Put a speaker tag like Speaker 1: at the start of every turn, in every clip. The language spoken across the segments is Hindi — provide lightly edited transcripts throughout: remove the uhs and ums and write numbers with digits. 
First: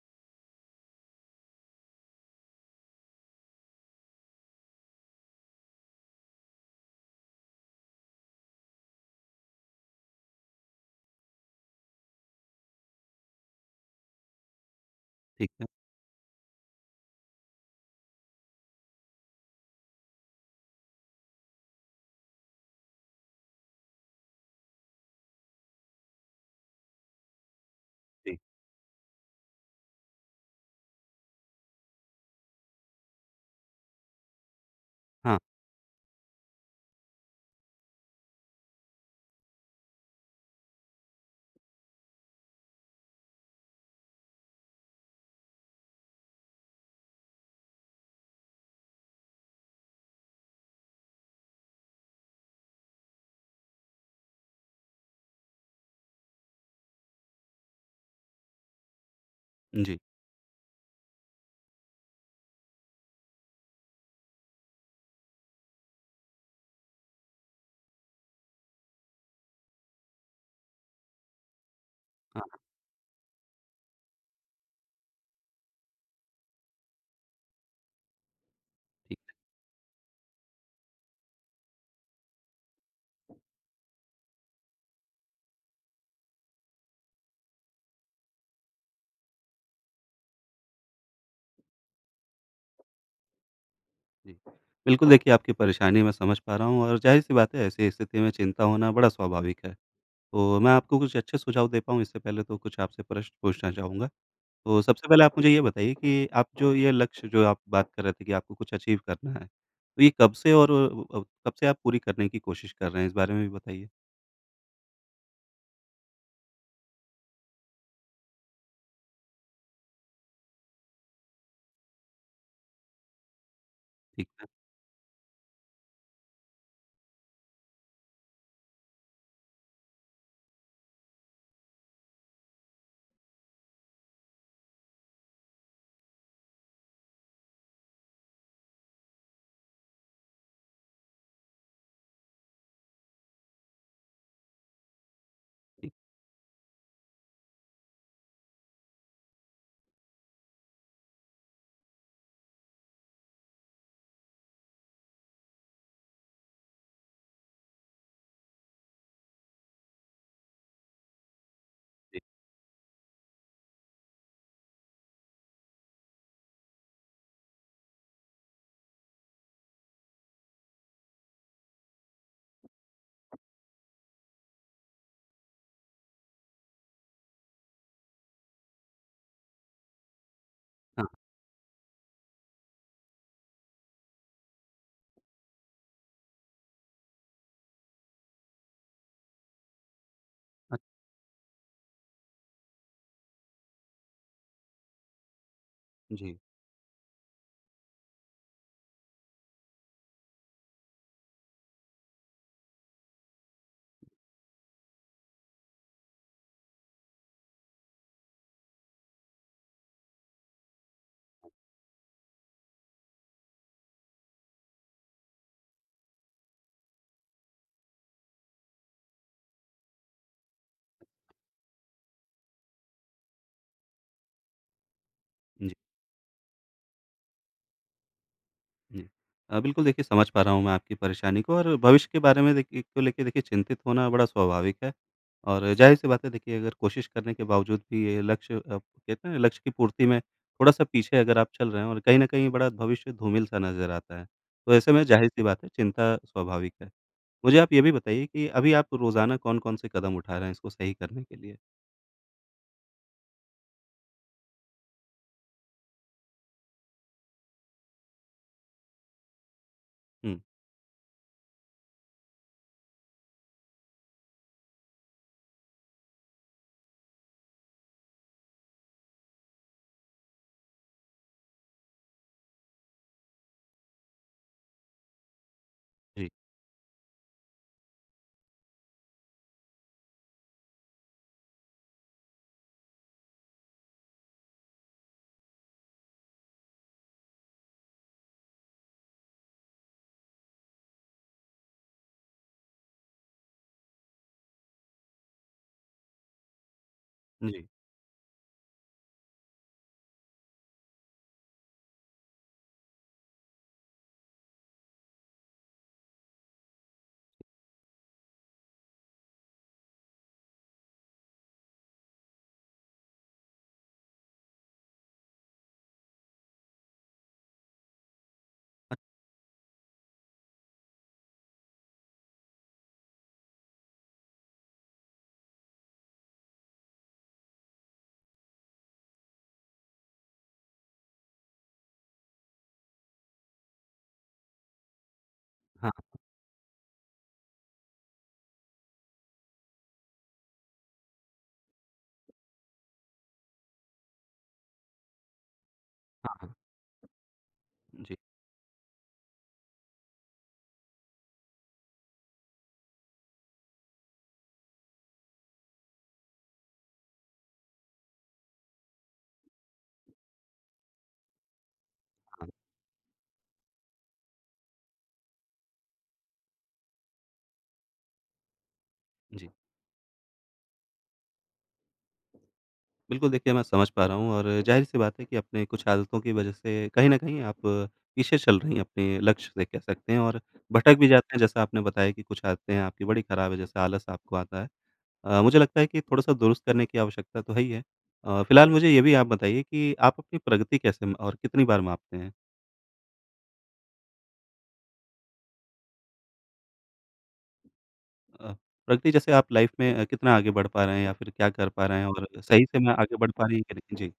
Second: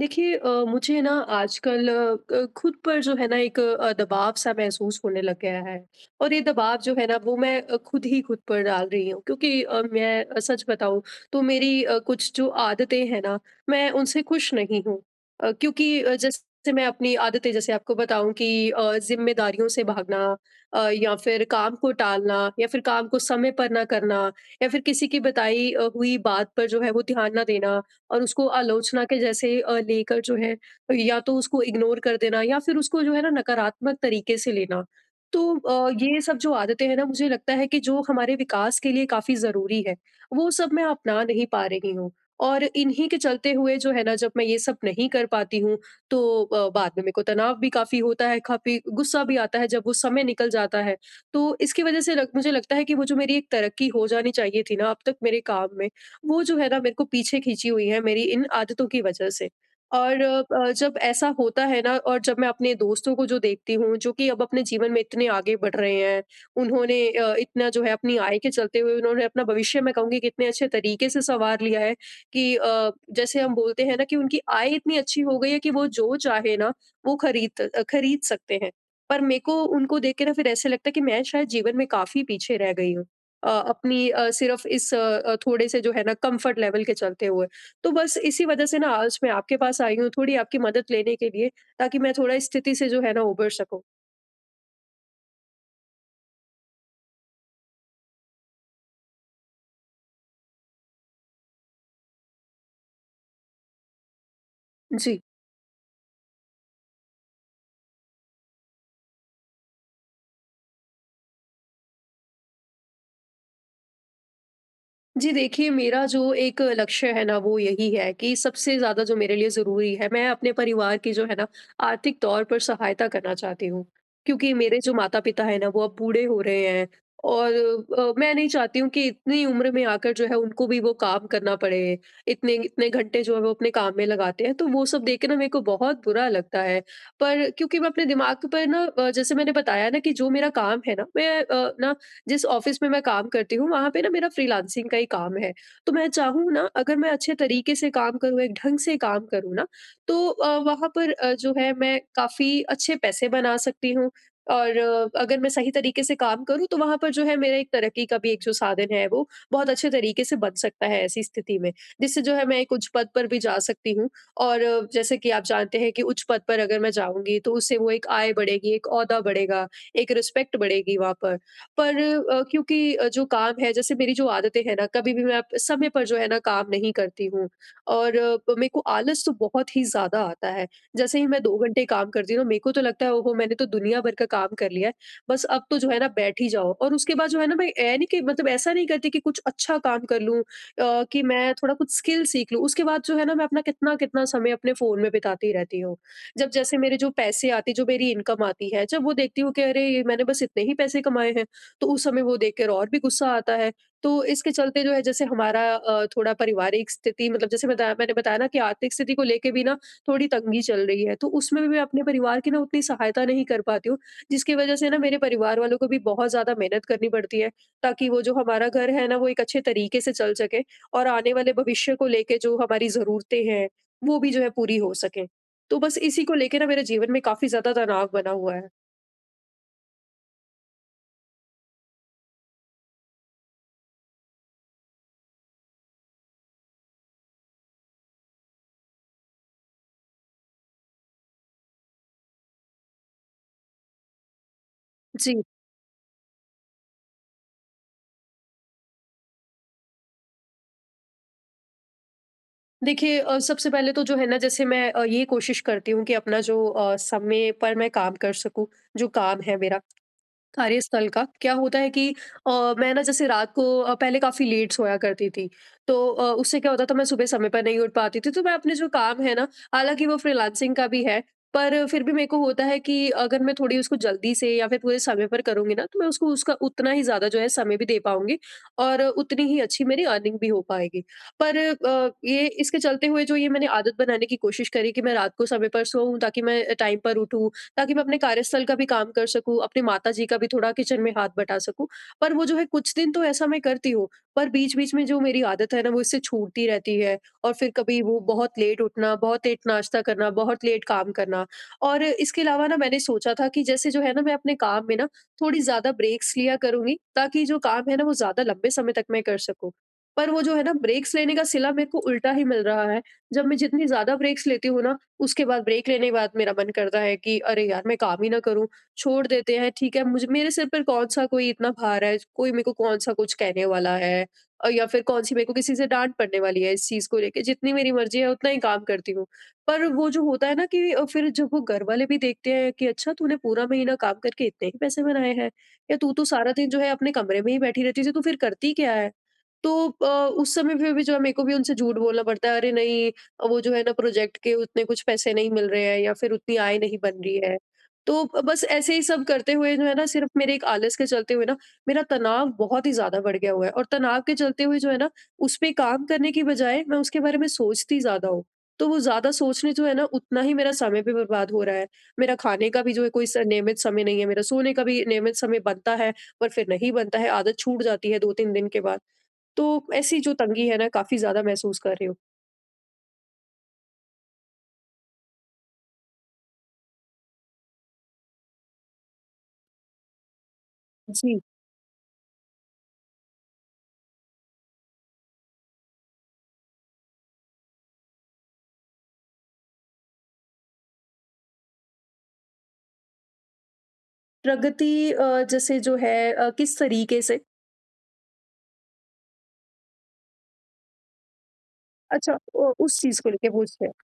Speaker 1: देखिए मुझे ना आजकल खुद पर जो है ना एक दबाव सा महसूस होने लग गया है। और ये दबाव जो है ना वो मैं खुद ही खुद पर डाल रही हूँ, क्योंकि मैं सच बताऊँ तो मेरी कुछ जो आदतें हैं ना, मैं उनसे खुश नहीं हूँ।
Speaker 2: ठीक
Speaker 1: क्योंकि जैसे मैं अपनी आदतें जैसे आपको बताऊं कि जिम्मेदारियों से भागना, या फिर काम को टालना या फिर काम को समय पर ना करना या फिर किसी की बताई हुई बात पर जो है वो ध्यान ना देना और
Speaker 2: है, जी।
Speaker 1: उसको आलोचना के जैसे लेकर जो है, या तो उसको इग्नोर कर देना या फिर उसको जो है ना नकारात्मक तरीके से लेना।
Speaker 2: हाँ,
Speaker 1: तो ये सब जो आदतें हैं ना, मुझे लगता है कि जो हमारे विकास के लिए काफ़ी ज़रूरी है, वो सब मैं अपना नहीं पा रही हूँ। और इन्हीं के चलते हुए जो है ना, जब मैं ये सब नहीं कर पाती हूँ तो बाद में मेरे को तनाव भी काफ़ी होता है, काफ़ी गुस्सा भी आता है जब वो समय निकल जाता है। तो इसकी वजह से लग मुझे लगता है कि वो जो मेरी एक तरक्की हो जानी चाहिए थी ना अब तक मेरे काम में, वो जो है ना मेरे को पीछे खींची हुई है मेरी इन आदतों की वजह से।
Speaker 2: जी।
Speaker 1: और जब ऐसा होता है ना, और जब मैं अपने दोस्तों को जो देखती हूँ जो कि अब अपने जीवन में इतने आगे बढ़ रहे हैं, उन्होंने इतना जो है अपनी आय के चलते हुए उन्होंने अपना भविष्य मैं कहूँगी कि इतने अच्छे तरीके से सँवार लिया है
Speaker 2: हाँ,
Speaker 1: कि जैसे हम बोलते हैं ना कि उनकी आय इतनी अच्छी हो गई है कि वो जो चाहे ना वो खरीद सकते हैं। पर
Speaker 2: ठीक
Speaker 1: मेरे को उनको देख के ना फिर ऐसे लगता है कि मैं शायद जीवन में काफ़ी पीछे रह गई हूँ। अपनी सिर्फ़ इस थोड़े से जो है ना कम्फ़र्ट लेवल के चलते हुए। तो बस इसी वज़ह से ना आज मैं आपके पास आई हूँ, थोड़ी आपकी मदद लेने के लिए, ताकि मैं थोड़ा इस स्थिति से जो है ना उबर सकूँ।
Speaker 2: है, जी। बिल्कुल देखिए आपकी परेशानी मैं समझ पा रहा हूँ और ज़ाहिर-सी बात है ऐसी स्थिति में चिंता होना बड़ा स्वाभाविक है। तो मैं आपको कुछ अच्छे सुझाव दे पाऊँ इससे पहले तो कुछ आपसे प्रश्न पूछना चाहूँगा। तो सबसे
Speaker 1: जी।
Speaker 2: पहले आप मुझे ये बताइए कि आप जो ये लक्ष्य जो आप बात कर रहे थे कि आपको कुछ अचीव करना है, तो ये कब से और कब से आप पूरी करने की कोशिश कर रहे हैं? इस बारे में भी बताइए।
Speaker 1: जी देखिए, मेरा जो एक लक्ष्य है ना वो यही है कि सबसे ज़्यादा जो मेरे लिए ज़रूरी है, मैं अपने परिवार की जो है ना आर्थिक तौर पर सहायता करना चाहती हूँ।
Speaker 2: ठीक है,
Speaker 1: क्योंकि मेरे जो माता-पिता हैं ना वो अब बूढ़े हो रहे हैं और मैं नहीं चाहती हूँ कि इतनी उम्र में आकर जो है उनको भी वो काम करना पड़े। इतने इतने घंटे जो है वो अपने काम में लगाते हैं, तो वो सब देख के ना मेरे को बहुत बुरा लगता है। पर क्योंकि मैं अपने दिमाग पर ना जैसे मैंने बताया ना कि जो मेरा काम है ना मैं ना जिस ऑफिस में मैं काम करती हूँ वहाँ पे ना मेरा फ्रीलांसिंग का ही काम है। तो
Speaker 2: ठीक,
Speaker 1: मैं चाहूँ ना, अगर मैं अच्छे तरीके से काम करूँ, एक ढंग से काम करूँ ना, तो वहाँ पर जो है मैं काफ़ी अच्छे पैसे बना सकती हूँ और अगर मैं सही तरीके से काम करूँ तो वहाँ पर जो है मेरा एक तरक्की का भी एक जो साधन है वो बहुत अच्छे तरीके से बन सकता है ऐसी स्थिति में।
Speaker 2: जी।
Speaker 1: जिससे जो है मैं एक उच्च पद पर भी जा सकती हूँ, और जैसे कि आप जानते हैं कि उच्च पद पर अगर मैं जाऊँगी तो उससे वो एक आय बढ़ेगी, एक ओहदा बढ़ेगा, एक रिस्पेक्ट बढ़ेगी वहाँ पर। पर क्योंकि जो काम है, जैसे मेरी जो आदतें हैं ना, कभी भी मैं समय पर जो है ना काम नहीं करती हूँ, और मेरे को आलस तो बहुत ही ज्यादा आता है।
Speaker 2: हाँ,
Speaker 1: जैसे ही मैं 2 घंटे काम करती हूँ ना, मेरे को तो लगता है ओहो मैंने तो दुनिया भर का काम कर लिया है, बस अब तो जो है ना बैठ ही जाओ। और उसके बाद जो है ना, मैं ऐ नहीं कि मतलब, ऐसा नहीं करती कि कुछ अच्छा काम कर लूँ,
Speaker 2: अ,
Speaker 1: कि मैं थोड़ा कुछ स्किल सीख लूँ। उसके बाद जो है ना मैं अपना कितना कितना समय अपने फोन में बिताती रहती हूँ।
Speaker 2: जी।
Speaker 1: जब जैसे मेरे जो पैसे आते, जो मेरी इनकम आती है, जब वो देखती हूँ कि अरे ये मैंने बस इतने ही पैसे कमाए हैं, तो उस समय वो देखकर और भी गुस्सा आता है। तो इसके चलते जो है, जैसे हमारा थोड़ा पारिवारिक स्थिति मतलब जैसे बताया, मैंने बताया ना कि आर्थिक स्थिति को लेके भी ना थोड़ी तंगी चल रही है। तो उसमें भी मैं अपने परिवार की ना उतनी सहायता नहीं कर पाती हूँ, जिसकी वजह से ना मेरे परिवार वालों को भी बहुत ज़्यादा मेहनत करनी पड़ती है, ताकि वो जो हमारा घर है ना वो एक अच्छे तरीके से चल सके और आने वाले भविष्य को लेके जो हमारी ज़रूरतें हैं, वो भी जो है पूरी हो सकें। तो बस इसी को लेके ना मेरे जीवन में काफ़ी ज़्यादा तनाव बना हुआ है।
Speaker 2: जी। बिल्कुल देखिए समझ पा रहा हूँ मैं आपकी परेशानी को और भविष्य के बारे में देखिए को लेके देखिए चिंतित होना बड़ा स्वाभाविक है और जाहिर सी बात है देखिए अगर कोशिश करने के बावजूद भी ये लक्ष्य कहते हैं ना, लक्ष्य की पूर्ति में थोड़ा सा पीछे अगर आप चल रहे हैं और कहीं न कहीं बड़ा भविष्य धूमिल सा नज़र आता है। तो ऐसे में जाहिर
Speaker 1: जी।
Speaker 2: सी बात है चिंता स्वाभाविक है। मुझे आप ये भी बताइए कि अभी आप रोज़ाना कौन-कौन से कदम उठा रहे हैं इसको सही करने के लिए?
Speaker 1: देखिए, सबसे पहले तो जो है ना, जैसे मैं ये कोशिश करती हूँ कि अपना जो समय पर मैं काम कर सकूँ, जो काम है मेरा।
Speaker 2: हुँ,
Speaker 1: कार्यस्थल का क्या होता है कि मैं ना जैसे रात को पहले काफ़ी लेट सोया करती थी। तो उससे क्या होता था मैं सुबह समय पर नहीं उठ पाती थी। तो मैं अपने जो काम है ना, हालाँकि वो फ्रीलांसिंग का भी है, पर फिर भी मेरे को होता है कि अगर मैं थोड़ी उसको जल्दी से या फिर पूरे समय पर करूँगी ना, तो मैं उसको
Speaker 2: जी।
Speaker 1: उसका उतना ही ज़्यादा जो है समय भी दे पाऊँगी और उतनी ही अच्छी मेरी अर्निंग भी हो पाएगी। पर ये इसके चलते हुए जो, ये मैंने आदत बनाने की कोशिश करी कि मैं रात को समय पर सोऊँ, ताकि मैं टाइम पर उठूँ, ताकि मैं अपने कार्यस्थल का भी काम कर सकूँ, अपने माताजी का भी थोड़ा किचन में हाथ बटा सकूँ। पर वो जो है कुछ दिन तो ऐसा मैं करती हूँ, पर बीच-बीच में जो मेरी आदत है ना वो इससे छूटती रहती है, और
Speaker 2: जी।
Speaker 1: फिर कभी वो बहुत लेट उठना, बहुत लेट नाश्ता करना, बहुत लेट काम करना। और इसके अलावा ना, मैंने सोचा था कि जैसे जो है ना मैं अपने काम में ना थोड़ी ज़्यादा ब्रेक्स लिया करूँगी, ताकि जो काम है ना वो ज़्यादा लंबे समय तक मैं कर सकूँ। पर वो जो है ना ब्रेक्स लेने का सिला मेरे को उल्टा ही मिल रहा है। जब मैं जितनी ज़्यादा ब्रेक्स लेती हूँ ना, उसके बाद ब्रेक लेने के बाद मेरा मन करता है कि अरे यार, मैं काम ही ना करूँ, छोड़ देते हैं ठीक है, मुझे मेरे सिर पर कौन-सा कोई इतना भार है, कोई मेरे को कौन-सा कुछ कहने वाला है, या फिर कौन-सी मेरे को किसी से डाँट पड़ने वाली है इस चीज़ को लेके, जितनी मेरी मर्ज़ी है उतना ही काम करती हूँ। पर वो जो होता है ना कि फिर जब वो घर वाले भी देखते हैं कि अच्छा तूने पूरा महीना काम करके इतने ही पैसे बनाए हैं,
Speaker 2: हाँ,
Speaker 1: या तू तो सारा दिन जो है अपने कमरे में ही बैठी रहती थी, तो फिर करती क्या है? तो उस समय पे भी जो है मेरे को भी उनसे झूठ बोलना पड़ता है, अरे नहीं, वो जो है ना प्रोजेक्ट के उतने कुछ पैसे नहीं मिल रहे हैं या फिर
Speaker 2: हाँ, हाँ।
Speaker 1: उतनी आय नहीं बन रही है।
Speaker 2: जी,
Speaker 1: तो ब बस ऐसे ही सब करते हुए जो है ना सिर्फ़ मेरे एक आलस के चलते हुए ना मेरा तनाव बहुत ही ज़्यादा बढ़ गया हुआ है, और तनाव के चलते हुए जो है ना उस पे काम करने की बजाय मैं उसके बारे में सोचती ज़्यादा हूँ। तो वो ज़्यादा सोचने जो है ना उतना ही मेरा समय भी बर्बाद हो रहा है। मेरा
Speaker 2: हाँ।
Speaker 1: खाने का भी जो है कोई स नियमित समय नहीं है, मेरा सोने का भी नियमित समय बनता है पर फिर नहीं बनता है, आदत छूट जाती है 2-3 दिन के बाद।
Speaker 2: जी।
Speaker 1: तो ऐसी जो तंगी है ना, काफ़ी ज़्यादा महसूस कर रही हूँ।
Speaker 2: बिल्कुल, देखिए मैं समझ पा रहा हूँ और ज़ाहिर-सी बात है कि अपने कुछ आदतों की वजह से कहीं न कहीं आप पीछे चल रही हैं अपने लक्ष्य से कह सकते हैं और भटक भी जाते हैं।
Speaker 1: जी।
Speaker 2: जैसा आपने बताया कि कुछ आदतें हैं आपकी बड़ी खराब है, जैसे आलस आपको आता है। मुझे लगता है कि थोड़ा-सा दुरुस्त करने की आवश्यकता तो है ही है। फिलहाल मुझे ये भी आप बताइए कि आप अपनी प्रगति कैसे म और कितनी बार मापते हैं?
Speaker 1: प्रगति जैसे जो है किस तरीके से?
Speaker 2: अ, प्रगति जैसे आप लाइफ़ में कितना आगे बढ़ पा रहे हैं या फिर क्या कर पा रहे हैं और
Speaker 1: अच्छा,
Speaker 2: सही से में
Speaker 1: उस
Speaker 2: आगे
Speaker 1: चीज़ को
Speaker 2: बढ़ पा
Speaker 1: लेके
Speaker 2: रही हैं कि
Speaker 1: पूछते हैं।
Speaker 2: नहीं? जी।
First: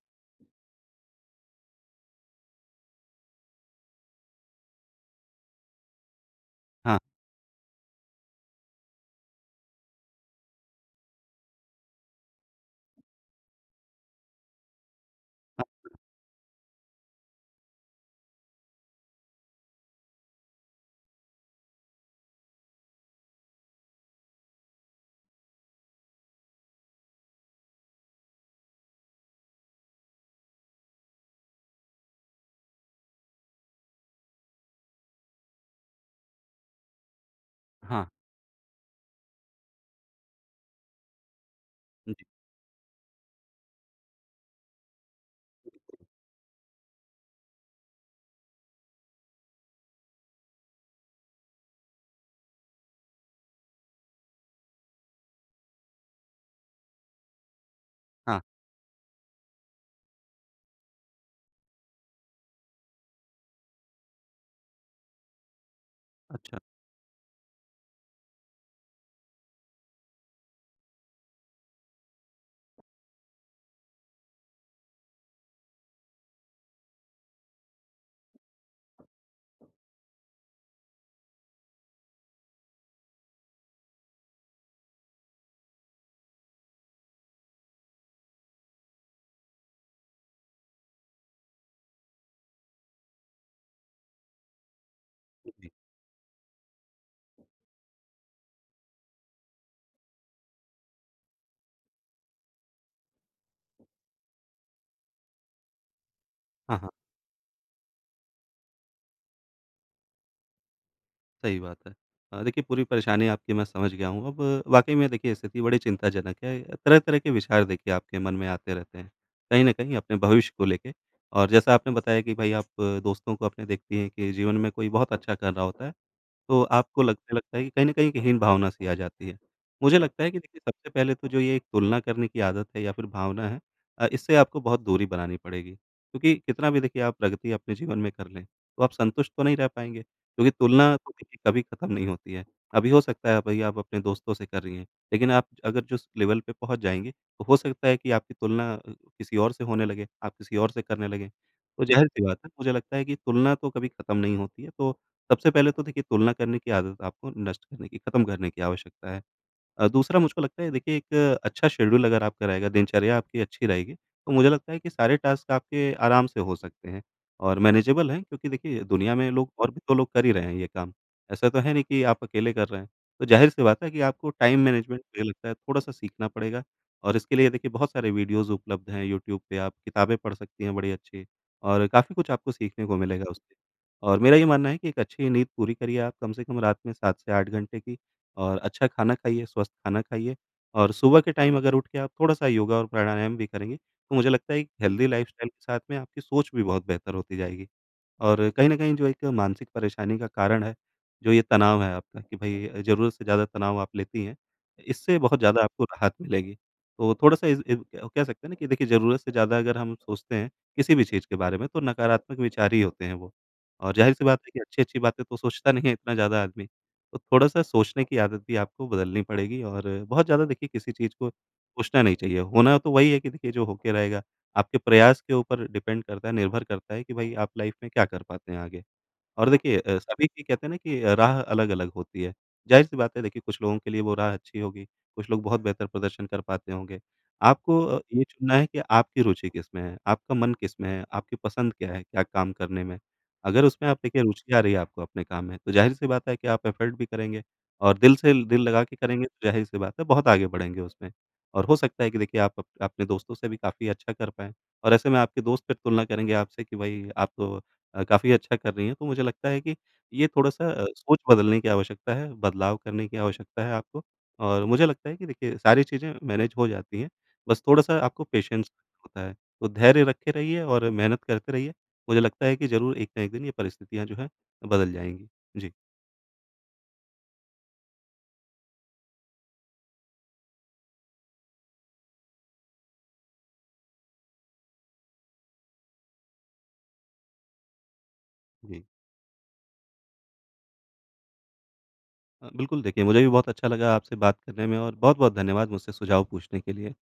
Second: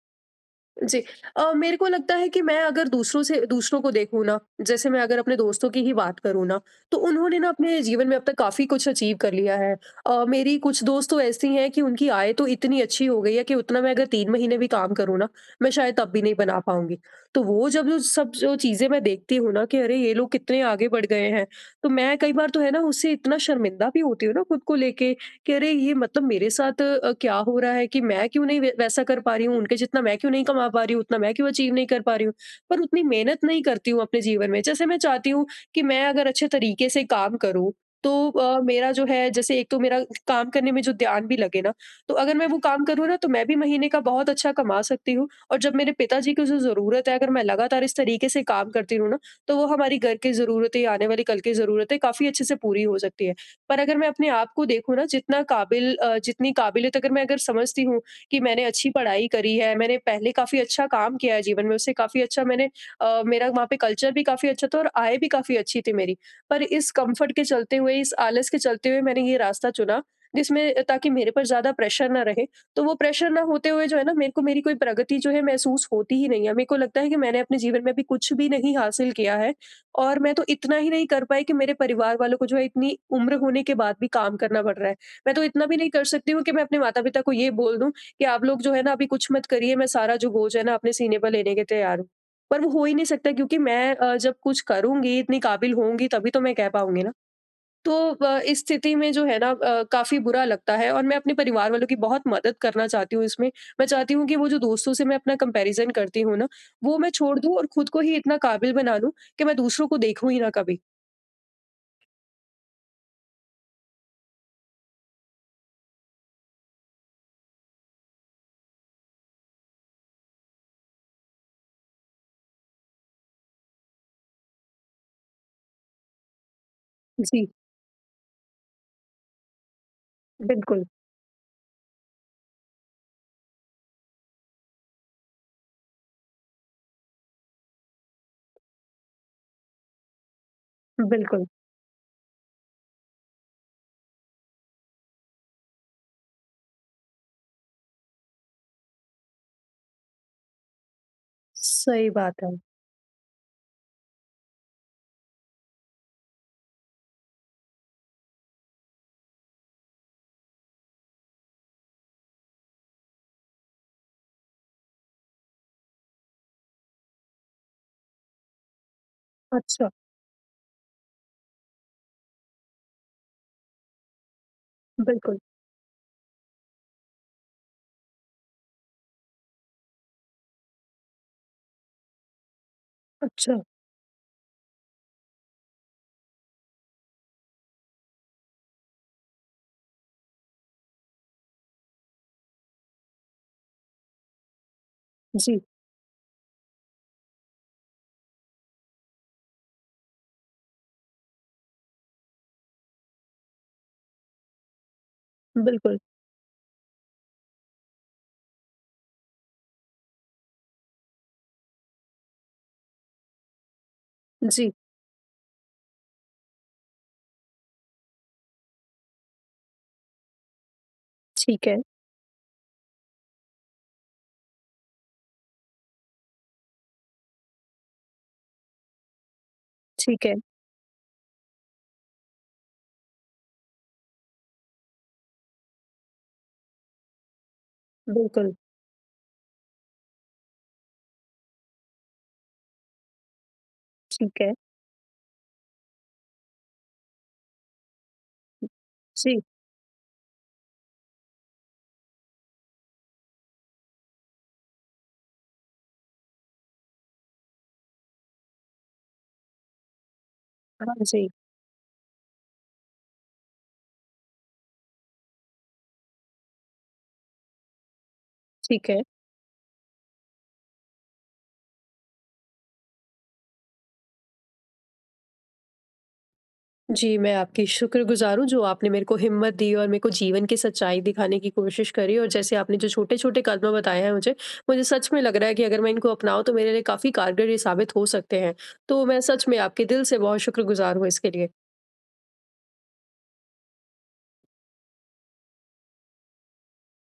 Speaker 1: जी। मेरे को लगता है कि मैं अगर दूसरों को देखूँ ना, जैसे मैं अगर अपने दोस्तों की ही बात करूँ ना, तो
Speaker 2: हाँ,
Speaker 1: उन्होंने ना अपने जीवन में अब तक काफ़ी कुछ अचीव कर लिया है। मेरी कुछ दोस्त तो ऐसी हैं कि उनकी आय तो इतनी अच्छी हो गई है कि उतना मैं अगर 3 महीने भी काम करूँ ना, मैं
Speaker 2: हाँ,
Speaker 1: शायद तब भी नहीं बना पाऊँगी। तो वो जब जो सब जो चीज़ें मैं देखती हूँ ना कि अरे! ये लोग कितने आगे बढ़ गए हैं। तो मैं कई बार तो है ना उससे इतना शर्मिंदा भी होती हूँ ना खुद को लेके, कि अरे ये मतलब मेरे साथ क्या हो रहा है, कि मैं क्यों नहीं वैसा कर पा रही हूँ उनके जितना, मैं क्यों नहीं कमा पा रही हूँ उतना, मैं क्यों अचीव नहीं कर पा रही हूँ, पर उतनी मेहनत नहीं करती हूँ अपने जीवन में, जैसे मैं चाहती हूँ कि मैं अगर अच्छे तरीके से काम करूँ,
Speaker 2: हाँ।
Speaker 1: तो मेरा जो है जैसे एक तो मेरा काम करने में जो ध्यान भी लगे ना, तो
Speaker 2: जी,
Speaker 1: अगर मैं वो काम करूँ ना तो मैं भी महीने का बहुत अच्छा कमा सकती हूँ, और जब मेरे पिताजी की जो जरूरत है, अगर मैं लगातार इस तरीके से काम करती रहूँ ना, तो वो हमारी घर की जरूरतें, आने वाली कल की जरूरतें काफी अच्छे से पूरी हो सकती है। पर अगर मैं अपने आप को देखूँ ना, जितना काबिल जितनी काबिलियत अगर मैं अगर समझती हूँ कि
Speaker 2: हाँ।
Speaker 1: मैंने अच्छी पढ़ाई करी है, मैंने पहले काफ़ी अच्छा काम किया है जीवन में, उससे काफ़ी अच्छा मैंने मेरा वहाँ पे कल्चर भी काफ़ी अच्छा था और आय भी काफ़ी अच्छी थी मेरी।
Speaker 2: अच्छा।
Speaker 1: पर इस कम्फ़र्ट के चलते हुए, इस आलस के चलते हुए मैंने ये रास्ता चुना, जिसमें ताकि मेरे पर ज़्यादा प्रेशर ना रहे। तो वो प्रेशर ना होते हुए जो है ना मेरे को मेरी कोई प्रगति जो है महसूस होती ही नहीं है। मेरे को लगता है कि मैंने अपने जीवन में अभी कुछ भी नहीं हासिल किया है, और मैं तो इतना ही नहीं कर पाई कि मेरे परिवार वालों को जो है इतनी उम्र होने के बाद भी काम करना पड़ रहा है। मैं तो इतना भी नहीं कर सकती हूँ कि मैं अपने माता-पिता को ये बोल दूँ कि आप लोग जो है ना अभी कुछ मत करिए, मैं सारा जो बोझ है ना अपने सीने पर लेने के तैयार हूँ। पर वो हो ही नहीं सकता, क्योंकि मैं जब कुछ करूँगी, इतनी
Speaker 2: जी।
Speaker 1: काबिल होऊँगी, तभी तो मैं कह पाऊँगी ना। तो इस स्थिति में जो है ना काफ़ी बुरा लगता है, और मैं अपने परिवार वालों की बहुत मदद करना चाहती हूँ इसमें। मैं चाहती हूँ कि वो जो दोस्तों से मैं अपना कंपैरिज़न करती हूँ ना,
Speaker 2: हाँ, हाँ।
Speaker 1: वो मैं छोड़ दूँ और खुद को ही इतना काबिल बना लूँ कि मैं दूसरों को देखूँ ही ना कभी।
Speaker 2: सही बात है। देखिए पूरी परेशानी आपकी मैं समझ गया हूँ। अब वाक़ई में देखिए स्थिति बड़ी चिंताजनक है। तरह-तरह के विचार देखिए आपके मन में आते रहते हैं, कहीं न कहीं अपने भविष्य को लेके और जैसा आपने बताया कि भई आप दोस्तों को अपने देखती हैं कि जीवन में कोई बहुत अच्छा कर रहा होता है तो आपको लगने
Speaker 1: जी,
Speaker 2: लगता है कि कहीं न कहीं एक हीन भावना सी आ जाती है। मुझे लगता है कि देखिए
Speaker 1: बिल्कुल,
Speaker 2: सबसे पहले तो जो ये एक तुलना करने की आदत है या फिर भावना है, इससे आपको बहुत दूरी बनानी पड़ेगी। क्योंकि कितना भी देखिए आप प्रगति अपने जीवन में कर लें, तो आप संतुष्ट तो नहीं रह पाएँगे क्योंकि तुलना तो देखिए
Speaker 1: बिल्कुल।
Speaker 2: कभी ख़त्म नहीं होती है। अभी हो सकता है भई आप अपने दोस्तों से कर रही हैं, लेकिन आप अगर जिस लेवल पे पहुँच जाएँगे, तो हो सकता है कि आपकी तुलना किसी और से होने लगे, आप किसी और से करने लगें। तो
Speaker 1: सही
Speaker 2: ज़ाहिर-सी बात
Speaker 1: बात
Speaker 2: है
Speaker 1: है।
Speaker 2: मुझे लगता है कि तुलना तो कभी ख़त्म नहीं होती है, तो सबसे पहले तो देखिए तुलना करने की आदत आपको नष्ट करने की, खत्म करने की आवश्यकता है। दूसरा मुझको लगता है देखिए एक अच्छा शेड्यूल अगर आपका रहेगा, दिनचर्या आपकी अच्छी रहेगी, तो मुझे लगता है कि सारे टास्क आपके आराम से हो सकते हैं और मैनेजेबल हैं, क्योंकि देखिए दुनिया में लोग और भी
Speaker 1: अच्छा,
Speaker 2: तो लोग कर ही रहे हैं ये काम। ऐसा तो है नहीं कि आप अकेले कर रहे हैं। तो ज़ाहिर-सी बात है कि आपको टाइम मैनेजमेंट मुझे
Speaker 1: बिल्कुल,
Speaker 2: लगता है थोड़ा-सा सीखना पड़ेगा और इसके लिए देखिए बहुत सारे वीडियोज़ उपलब्ध हैं यूट्यूब पे, आप किताबें पढ़ सकती हैं बड़ी अच्छी और काफ़ी कुछ आपको सीखने को मिलेगा
Speaker 1: अच्छा,
Speaker 2: उससे। और मेरा ये मानना है कि एक अच्छी नींद पूरी करिए आप, कम से कम रात में 7 से 8 घंटे की। और अच्छा खाना खाइए, स्वस्थ खाना खाइए और सुबह के टाइम अगर उठ के आप थोड़ा-सा योगा और प्राणायाम भी करेंगे, तो मुझे लगता है एक हेल्दी लाइफ़स्टाइल
Speaker 1: जी,
Speaker 2: के साथ में आपकी सोच भी बहुत बेहतर होती जाएगी। और कहीं न कहीं जो एक मानसिक परेशानी का कारण है, जो ये तनाव है आपका कि भई ज़रूरत से ज़्यादा तनाव आप लेती हैं, इससे बहुत ज़्यादा आपको
Speaker 1: बिल्कुल,
Speaker 2: राहत मिलेगी। तो थोड़ा-सा इस इव क कह सकते हैं ना कि देखिए ज़रूरत से ज़्यादा अगर हम सोचते हैं, किसी भी चीज़ के बारे में, तो नकारात्मक विचार ही होते हैं वो। और ज़ाहिर-सी बात है कि
Speaker 1: जी,
Speaker 2: अच्छी-अच्छी बातें तो सोचता नहीं है इतना ज़्यादा आदमी। तो थोड़ा-सा सोचने की आदत भी आपको बदलनी पड़ेगी और बहुत ज़्यादा देखिए किसी चीज़ को
Speaker 1: ठीक है,
Speaker 2: सोचना नहीं चाहिए। होना तो वही है कि देखिए जो होके रहेगा, आपके प्रयास के ऊपर डिपेंड करता है, निर्भर करता है कि भाई आप लाइफ में क्या कर पाते हैं आगे। और देखिए
Speaker 1: ठीक
Speaker 2: सभी
Speaker 1: है,
Speaker 2: की कहते हैं ना कि राह अलग-अलग होती है। ज़ाहिर-सी बात है देखिए कुछ लोगों के लिए वो राह अच्छी होगी, कुछ लोग बहुत बेहतर प्रदर्शन कर पाते होंगे। आपको ये
Speaker 1: बिल्कुल,
Speaker 2: चुनना है कि आपकी रुचि किसमें है, आपका मन किसमें है, आपकी पसंद क्या है, क्या काम करने में। अगर उसमें आप देखिए
Speaker 1: ठीक है।
Speaker 2: रुचि आ रही है आपको अपने काम में, तो ज़ाहिर-सी बात है कि आप एफ़र्ट भी करेंगे और दिल से दिल लगा के करेंगे
Speaker 1: जी,
Speaker 2: तो ज़ाहिर-सी बात है बहुत आगे बढ़ेंगे उसमें। और हो सकता है कि देखिए आप अप अपने दोस्तों से भी काफ़ी अच्छा कर पाएँ और ऐसे में आपके दोस्त फिर तुलना करेंगे आपसे कि भई आप तो काफ़ी अच्छा कर रही हैं। तो मुझे लगता है कि ये थोड़ा-सा
Speaker 1: हाँ
Speaker 2: सोच
Speaker 1: जी,
Speaker 2: बदलने की आवश्यकता है, बदलाव करने की आवश्यकता है आपको और मुझे लगता है कि देखिए सारी चीज़ें मैनेज हो जाती हैं, बस थोड़ा-सा आपको पेशेंस
Speaker 1: ठीक है।
Speaker 2: होता है। तो धैर्य रखे रहिए और मेहनत करते रहिए। मुझे लगता है कि ज़रूर एक ना एक दिन ये परिस्थितियाँ जो हैं बदल जाएँगी। जी,
Speaker 1: जी, मैं आपकी शुक्रगुज़ार हूँ जो आपने मेरे को हिम्मत दी और मेरे को जीवन की सच्चाई दिखाने की कोशिश करी, और जैसे आपने जो छोटे-छोटे कदम बताए हैं मुझे, मुझे सच में लग रहा है कि अगर मैं इनको अपनाऊँ तो मेरे लिए काफ़ी कारगर ये साबित हो सकते हैं।
Speaker 2: जी।
Speaker 1: तो मैं सच में आपके दिल से बहुत शुक्रगुज़ार हूँ इसके लिए।
Speaker 2: बिल्कुल देखिए मुझे भी बहुत अच्छा लगा आपसे बात करने में और बहुत-बहुत धन्यवाद मुझसे सुझाव पूछने के लिए।